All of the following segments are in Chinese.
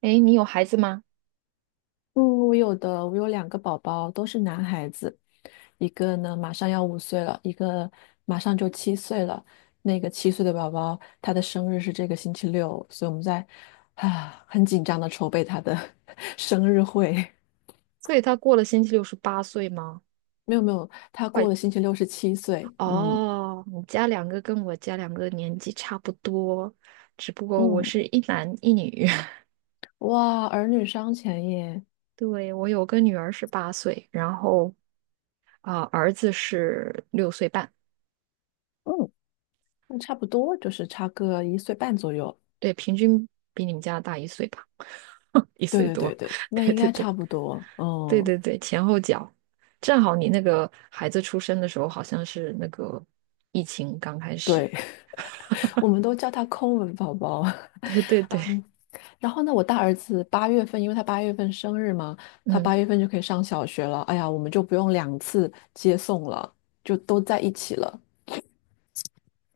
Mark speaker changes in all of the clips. Speaker 1: 诶，你有孩子吗？
Speaker 2: 嗯，我有的，我有两个宝宝，都是男孩子，一个呢马上要5岁了，一个马上就七岁了。那个七岁的宝宝，他的生日是这个星期六，所以我们在啊很紧张的筹备他的 生日会。
Speaker 1: 所以他过了星期六是八岁吗？
Speaker 2: 没有没有，他
Speaker 1: 快，
Speaker 2: 过了星期六是七岁。嗯
Speaker 1: 哦，你家两个跟我家两个年纪差不多，只不过我
Speaker 2: 嗯，
Speaker 1: 是一男一女。
Speaker 2: 哇，儿女双全耶。
Speaker 1: 对，我有个女儿是八岁，然后儿子是六岁半，
Speaker 2: 嗯，那差不多就是差个1岁半左右。
Speaker 1: 对，平均比你们家大一岁吧，一
Speaker 2: 对
Speaker 1: 岁
Speaker 2: 对对
Speaker 1: 多。
Speaker 2: 对，那
Speaker 1: 对
Speaker 2: 应
Speaker 1: 对
Speaker 2: 该
Speaker 1: 对
Speaker 2: 差不多。
Speaker 1: 对
Speaker 2: 嗯，
Speaker 1: 对对，前后脚，正好你那个孩子出生的时候好像是那个疫情刚开始。
Speaker 2: 对。我们都叫他抠门宝宝。
Speaker 1: 对对 对，
Speaker 2: 啊，然后呢，我大儿子八月份，因为他八月份生日嘛，他八
Speaker 1: 嗯。
Speaker 2: 月份就可以上小学了。哎呀，我们就不用两次接送了，就都在一起了。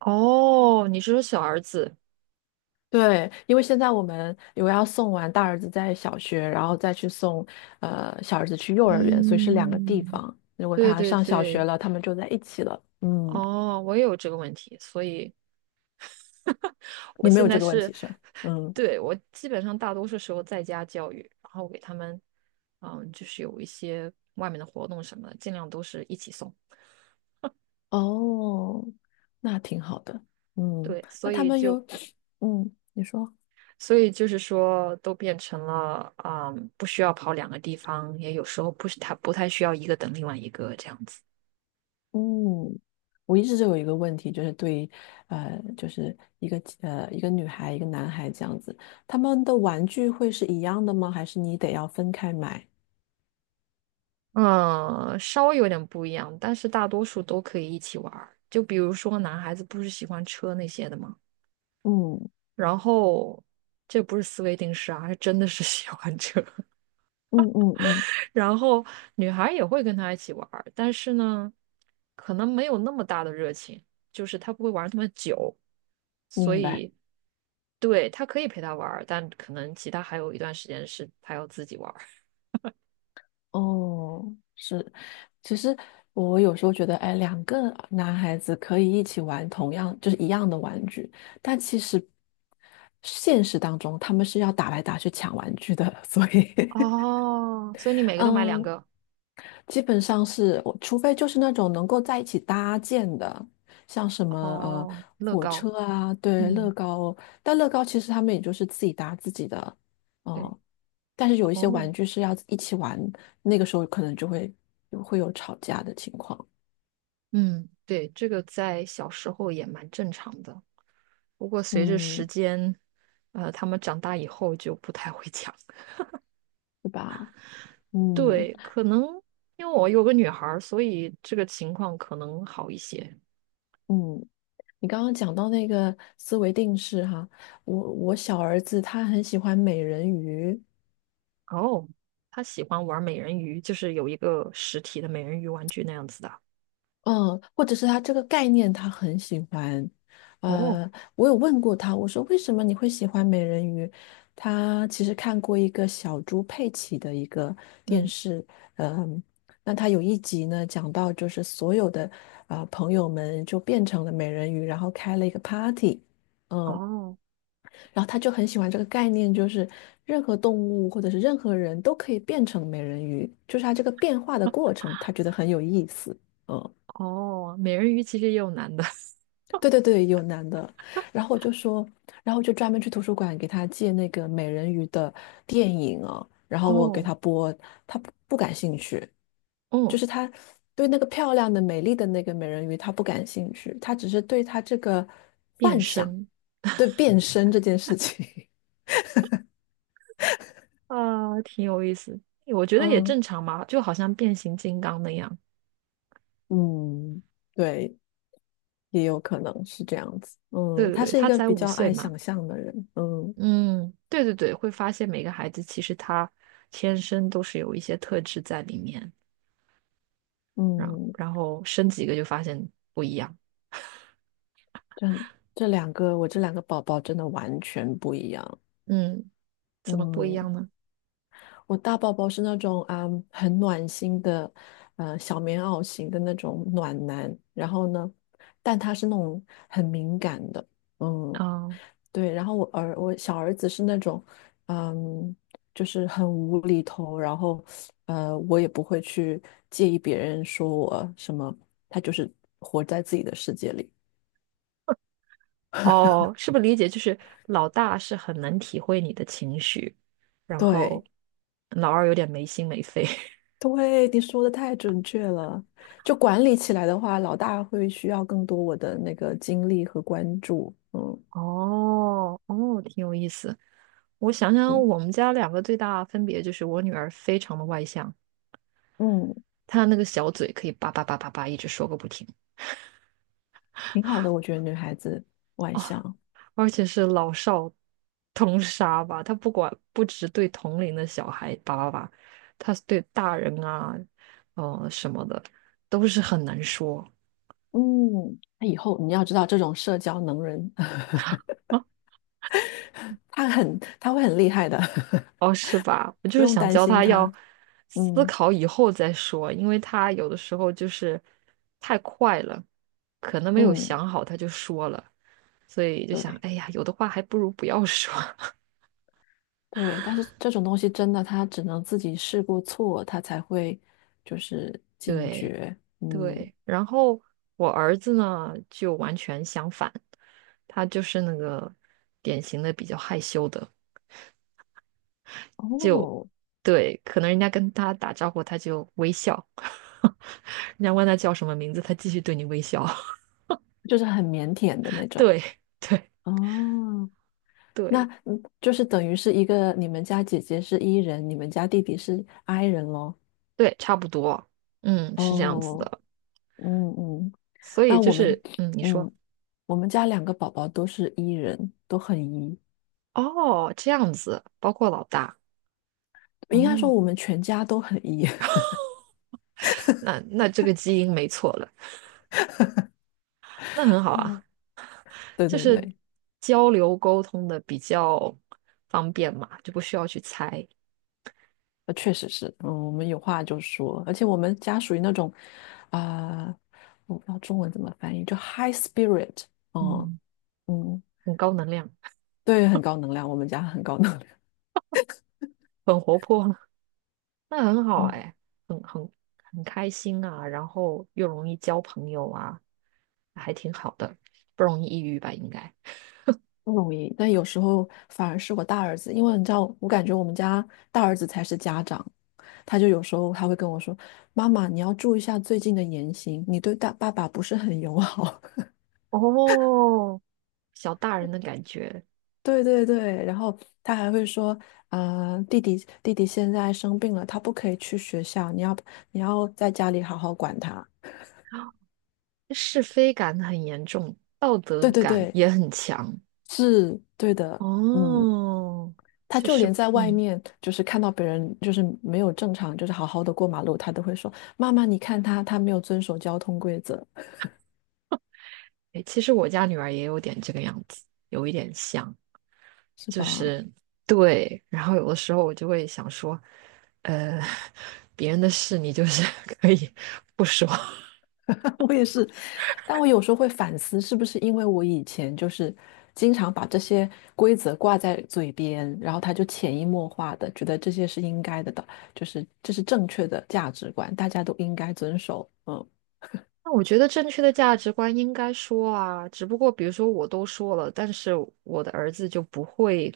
Speaker 1: 哦，你是说小儿子？
Speaker 2: 对，因为现在我们有要送完大儿子在小学，然后再去送小儿子去幼儿园，所以是两个地
Speaker 1: 嗯，
Speaker 2: 方。如果
Speaker 1: 对
Speaker 2: 他
Speaker 1: 对
Speaker 2: 上小学
Speaker 1: 对，
Speaker 2: 了，他们就在一起了。嗯，
Speaker 1: 哦，我也有这个问题，所以 我
Speaker 2: 你没
Speaker 1: 现
Speaker 2: 有
Speaker 1: 在
Speaker 2: 这个问
Speaker 1: 是，
Speaker 2: 题是吧嗯，
Speaker 1: 对，我基本上大多数时候在家教育，然后给他们，嗯，就是有一些外面的活动什么的，尽量都是一起送。
Speaker 2: 哦，那挺好的。嗯，
Speaker 1: 对，
Speaker 2: 那
Speaker 1: 所
Speaker 2: 他
Speaker 1: 以
Speaker 2: 们
Speaker 1: 就，
Speaker 2: 有，嗯，你说。
Speaker 1: 所以就是说，都变成了，嗯，不需要跑两个地方，也有时候不是他不太需要一个等另外一个这样子。
Speaker 2: 嗯，我一直就有一个问题，就是对于就是一个女孩一个男孩这样子，他们的玩具会是一样的吗？还是你得要分开买？
Speaker 1: 嗯，稍微有点不一样，但是大多数都可以一起玩儿。就比如说，男孩子不是喜欢车那些的吗？
Speaker 2: 嗯
Speaker 1: 然后这不是思维定式啊，是真的是 喜欢车。
Speaker 2: 嗯嗯嗯，
Speaker 1: 然后女孩儿也会跟他一起玩儿，但是呢，可能没有那么大的热情，就是他不会玩儿那么久，所
Speaker 2: 明白。
Speaker 1: 以对他可以陪他玩儿，但可能其他还有一段时间是他要自己玩儿。
Speaker 2: 哦，是，其实我有时候觉得，哎，两个男孩子可以一起玩同样就是一样的玩具，但其实现实当中他们是要打来打去抢玩具的，所以
Speaker 1: 哦，所以你每个都买两
Speaker 2: 嗯，
Speaker 1: 个
Speaker 2: 基本上是我，除非就是那种能够在一起搭建的，像什么
Speaker 1: 哦，乐
Speaker 2: 火
Speaker 1: 高，
Speaker 2: 车啊，对，乐
Speaker 1: 嗯。
Speaker 2: 高，但乐高其实他们也就是自己搭自己的，
Speaker 1: 对。
Speaker 2: 哦、但是有一些
Speaker 1: 哦，
Speaker 2: 玩具是要一起玩，那个时候可能就会会有吵架的情况，
Speaker 1: 嗯，对，这个在小时候也蛮正常的，不过随着时
Speaker 2: 嗯，
Speaker 1: 间，他们长大以后就不太会讲。
Speaker 2: 对吧？嗯
Speaker 1: 对，可能因为我有个女孩儿，所以这个情况可能好一些。
Speaker 2: 嗯，你刚刚讲到那个思维定式哈，我小儿子他很喜欢美人鱼。
Speaker 1: 哦，她喜欢玩美人鱼，就是有一个实体的美人鱼玩具那样子的。
Speaker 2: 嗯，或者是他这个概念他很喜欢，
Speaker 1: 哦，
Speaker 2: 呃，我有问过他，我说为什么你会喜欢美人鱼？他其实看过一个小猪佩奇的一个电
Speaker 1: 嗯，
Speaker 2: 视，嗯，那他有一集呢讲到就是所有的朋友们就变成了美人鱼，然后开了一个 party，嗯，
Speaker 1: 哦，
Speaker 2: 然后他就很喜欢这个概念，就是任何动物或者是任何人都可以变成美人鱼，就是他这个变化的过程，他觉得很有意思，嗯。
Speaker 1: 哦，美人鱼其实也有男的。
Speaker 2: 对对对，有男的，然后我就说，然后我就专门去图书馆给他借那个美人鱼的电影啊，然后我给
Speaker 1: 哦，
Speaker 2: 他播，他不感兴趣，就
Speaker 1: 哦，
Speaker 2: 是他对那个漂亮的、美丽的那个美人鱼他不感兴趣，他只是对他这个
Speaker 1: 变
Speaker 2: 幻想，
Speaker 1: 身，
Speaker 2: 对变身这件事情，
Speaker 1: 啊，挺有意思。我 觉得也正
Speaker 2: 嗯
Speaker 1: 常嘛，就好像变形金刚那样。
Speaker 2: 嗯，对，也有可能是这样子，
Speaker 1: 对
Speaker 2: 嗯，
Speaker 1: 对
Speaker 2: 他
Speaker 1: 对，
Speaker 2: 是一
Speaker 1: 他
Speaker 2: 个
Speaker 1: 才
Speaker 2: 比
Speaker 1: 五
Speaker 2: 较
Speaker 1: 岁
Speaker 2: 爱
Speaker 1: 嘛。
Speaker 2: 想象的人，嗯
Speaker 1: 嗯，对对对，会发现每个孩子其实他天生都是有一些特质在里面，然后
Speaker 2: 嗯。
Speaker 1: 然后生几个就发现不一样。
Speaker 2: 这这两个，我这两个宝宝真的完全不一样。
Speaker 1: 嗯，怎么不一
Speaker 2: 嗯，
Speaker 1: 样呢？
Speaker 2: 我大宝宝是那种啊、很暖心的，小棉袄型的那种暖男。然后呢，但他是那种很敏感的，嗯，
Speaker 1: 啊、
Speaker 2: 对。然后我小儿子是那种，嗯，就是很无厘头。然后，我也不会去介意别人说我什么，他就是活在自己的世界里。
Speaker 1: 哦，是不是理解就是老大是很能体会你的情绪，然后
Speaker 2: 对，
Speaker 1: 老二有点没心没肺。
Speaker 2: 对，你说的太准确了。就管理起来的话，老大会需要更多我的那个精力和关注。嗯
Speaker 1: 哦哦，挺有意思。我想想，
Speaker 2: 嗯
Speaker 1: 我们家两个最大的分别就是，我女儿非常的外向，
Speaker 2: 嗯，
Speaker 1: 她那个小嘴可以叭叭叭叭叭一直说个不停，
Speaker 2: 挺好的，我觉得女孩子外向。
Speaker 1: 而且是老少通杀吧。她不管不只对同龄的小孩叭叭叭，她对大人啊，什么的都是很难说。
Speaker 2: 嗯，那以后你要知道，这种社交能人，他会很厉害的，
Speaker 1: 哦，是吧？我 就
Speaker 2: 不
Speaker 1: 是
Speaker 2: 用
Speaker 1: 想
Speaker 2: 担
Speaker 1: 教
Speaker 2: 心
Speaker 1: 他要
Speaker 2: 他。
Speaker 1: 思
Speaker 2: 嗯
Speaker 1: 考以后再说，因为他有的时候就是太快了，可能没有
Speaker 2: 嗯，
Speaker 1: 想好他就说了，所以就想，
Speaker 2: 对
Speaker 1: 哎呀，有的话还不如不要说。
Speaker 2: 对，但是这种东西真的，他只能自己试过错，他才会就是警
Speaker 1: 对
Speaker 2: 觉。嗯，
Speaker 1: 对，然后我儿子呢就完全相反，他就是那个典型的比较害羞的，
Speaker 2: 哦，
Speaker 1: 对，可能人家跟他打招呼他就微笑，人家问他叫什么名字，他继续对你微笑，
Speaker 2: 就是很腼腆的那 种。
Speaker 1: 对对。
Speaker 2: 哦，那
Speaker 1: 对
Speaker 2: 嗯就是等于是一个你们家姐姐是 E 人，你们家弟弟是 I 人咯。
Speaker 1: 对，差不多，嗯，是这样子
Speaker 2: 哦，
Speaker 1: 的。
Speaker 2: 嗯嗯，
Speaker 1: 所以
Speaker 2: 那
Speaker 1: 就
Speaker 2: 我们
Speaker 1: 是，嗯，你说，
Speaker 2: 嗯，我们家两个宝宝都是 E 人，都很 E，
Speaker 1: 哦，这样子，包括老大，
Speaker 2: 应该说
Speaker 1: 哦，
Speaker 2: 我们全家都很 E。
Speaker 1: 那那这个基因没错了，那很好啊，
Speaker 2: 对
Speaker 1: 就
Speaker 2: 对
Speaker 1: 是
Speaker 2: 对，
Speaker 1: 交流沟通的比较方便嘛，就不需要去猜，
Speaker 2: 确实是，嗯，我们有话就说，而且我们家属于那种啊、我不知道中文怎么翻译，就 high spirit，嗯
Speaker 1: 嗯，
Speaker 2: 嗯，
Speaker 1: 很高能量，
Speaker 2: 对，很高能量，我们家很高能量。
Speaker 1: 很活泼，那很好
Speaker 2: 嗯。
Speaker 1: 哎，很很开心啊，然后又容易交朋友啊，还挺好的，不容易抑郁吧，应该。
Speaker 2: 不容易，但有时候反而是我大儿子，因为你知道，我感觉我们家大儿子才是家长，他就有时候他会跟我说：“妈妈，你要注意一下最近的言行，你对大爸爸不是很友好。”
Speaker 1: 哦，小大人的感觉。
Speaker 2: 对对对，然后他还会说：“啊、弟弟现在生病了，他不可以去学校，你要在家里好好管他。”
Speaker 1: 是非感很严重，道德
Speaker 2: 对对
Speaker 1: 感
Speaker 2: 对，
Speaker 1: 也很强。
Speaker 2: 是对的，嗯，
Speaker 1: 哦，
Speaker 2: 他
Speaker 1: 就
Speaker 2: 就
Speaker 1: 是
Speaker 2: 连在外
Speaker 1: 嗯，
Speaker 2: 面，就是看到别人就是没有正常，就是好好的过马路，他都会说：“妈妈，你看他，他没有遵守交通规则，
Speaker 1: 诶其实我家女儿也有点这个样子，有一点像，
Speaker 2: 是
Speaker 1: 就
Speaker 2: 吧？”
Speaker 1: 是对。然后有的时候我就会想说，呃，别人的事你就是 可以不说。
Speaker 2: 我也是，但我有时候会反思，是不是因为我以前就是经常把这些规则挂在嘴边，然后他就潜移默化的觉得这些是应该的，就是这是正确的价值观，大家都应该遵守。嗯，
Speaker 1: 那我觉得正确的价值观应该说啊，只不过比如说我都说了，但是我的儿子就不会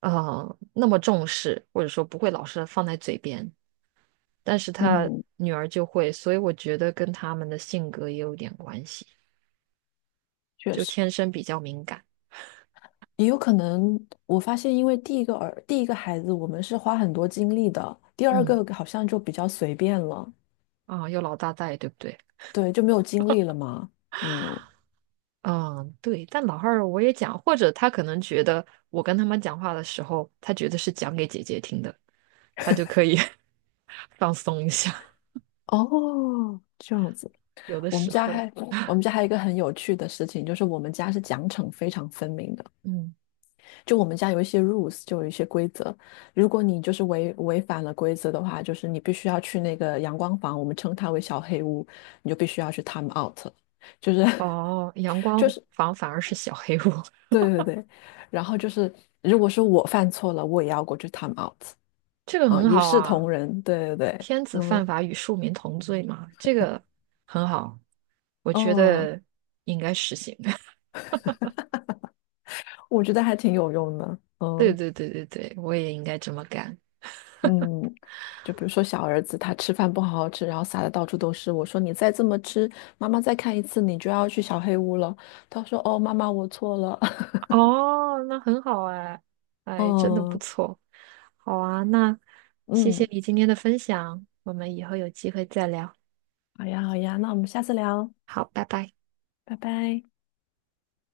Speaker 1: 那么重视，或者说不会老是放在嘴边。但是他
Speaker 2: 嗯，
Speaker 1: 女儿就会，所以我觉得跟他们的性格也有点关系，
Speaker 2: 确
Speaker 1: 就
Speaker 2: 实。
Speaker 1: 天生比较敏感。
Speaker 2: 也有可能，我发现，因为第一个孩子，我们是花很多精力的，第二
Speaker 1: 嗯，
Speaker 2: 个好像就比较随便了，
Speaker 1: 啊，有老大在，对不对？
Speaker 2: 对，就没有精力了嘛。嗯，
Speaker 1: 嗯，对。但老二我也讲，或者他可能觉得我跟他们讲话的时候，他觉得是讲给姐姐听的，他就可以 放松一下。
Speaker 2: 哦，这样子。
Speaker 1: 有的
Speaker 2: 我们
Speaker 1: 时
Speaker 2: 家
Speaker 1: 候，
Speaker 2: 还，我们家还有一个很有趣的事情，就是我们家是奖惩非常分明的，
Speaker 1: 嗯，
Speaker 2: 就我们家有一些 rules，就有一些规则。如果你就是违反了规则的话，就是你必须要去那个阳光房，我们称它为小黑屋，你就必须要去 time out，就是。
Speaker 1: 哦，阳光房反而是小黑屋，
Speaker 2: 对对对，然后就是，如果是我犯错了，我也要过去 time out
Speaker 1: 这个
Speaker 2: 啊，
Speaker 1: 很
Speaker 2: 一
Speaker 1: 好
Speaker 2: 视
Speaker 1: 啊。
Speaker 2: 同仁。对对对，
Speaker 1: 天子犯
Speaker 2: 嗯
Speaker 1: 法与庶民同罪嘛，这个很好，我觉
Speaker 2: 嗯，
Speaker 1: 得应该实行。
Speaker 2: 我觉得还挺有用的。
Speaker 1: 对
Speaker 2: 嗯
Speaker 1: 对对对对，我也应该这么干。
Speaker 2: 嗯，就比如说小儿子他吃饭不好好吃，然后撒的到处都是，我说你再这么吃，妈妈再看一次你就要去小黑屋了。他说哦，妈妈我错了。
Speaker 1: 哦，那很好哎，哎，真的不
Speaker 2: 嗯
Speaker 1: 错。好啊，那谢谢
Speaker 2: 嗯，
Speaker 1: 你今天的分享，我们以后有机会再聊。
Speaker 2: 好呀好呀，那我们下次聊，
Speaker 1: 好，拜拜。
Speaker 2: 拜拜。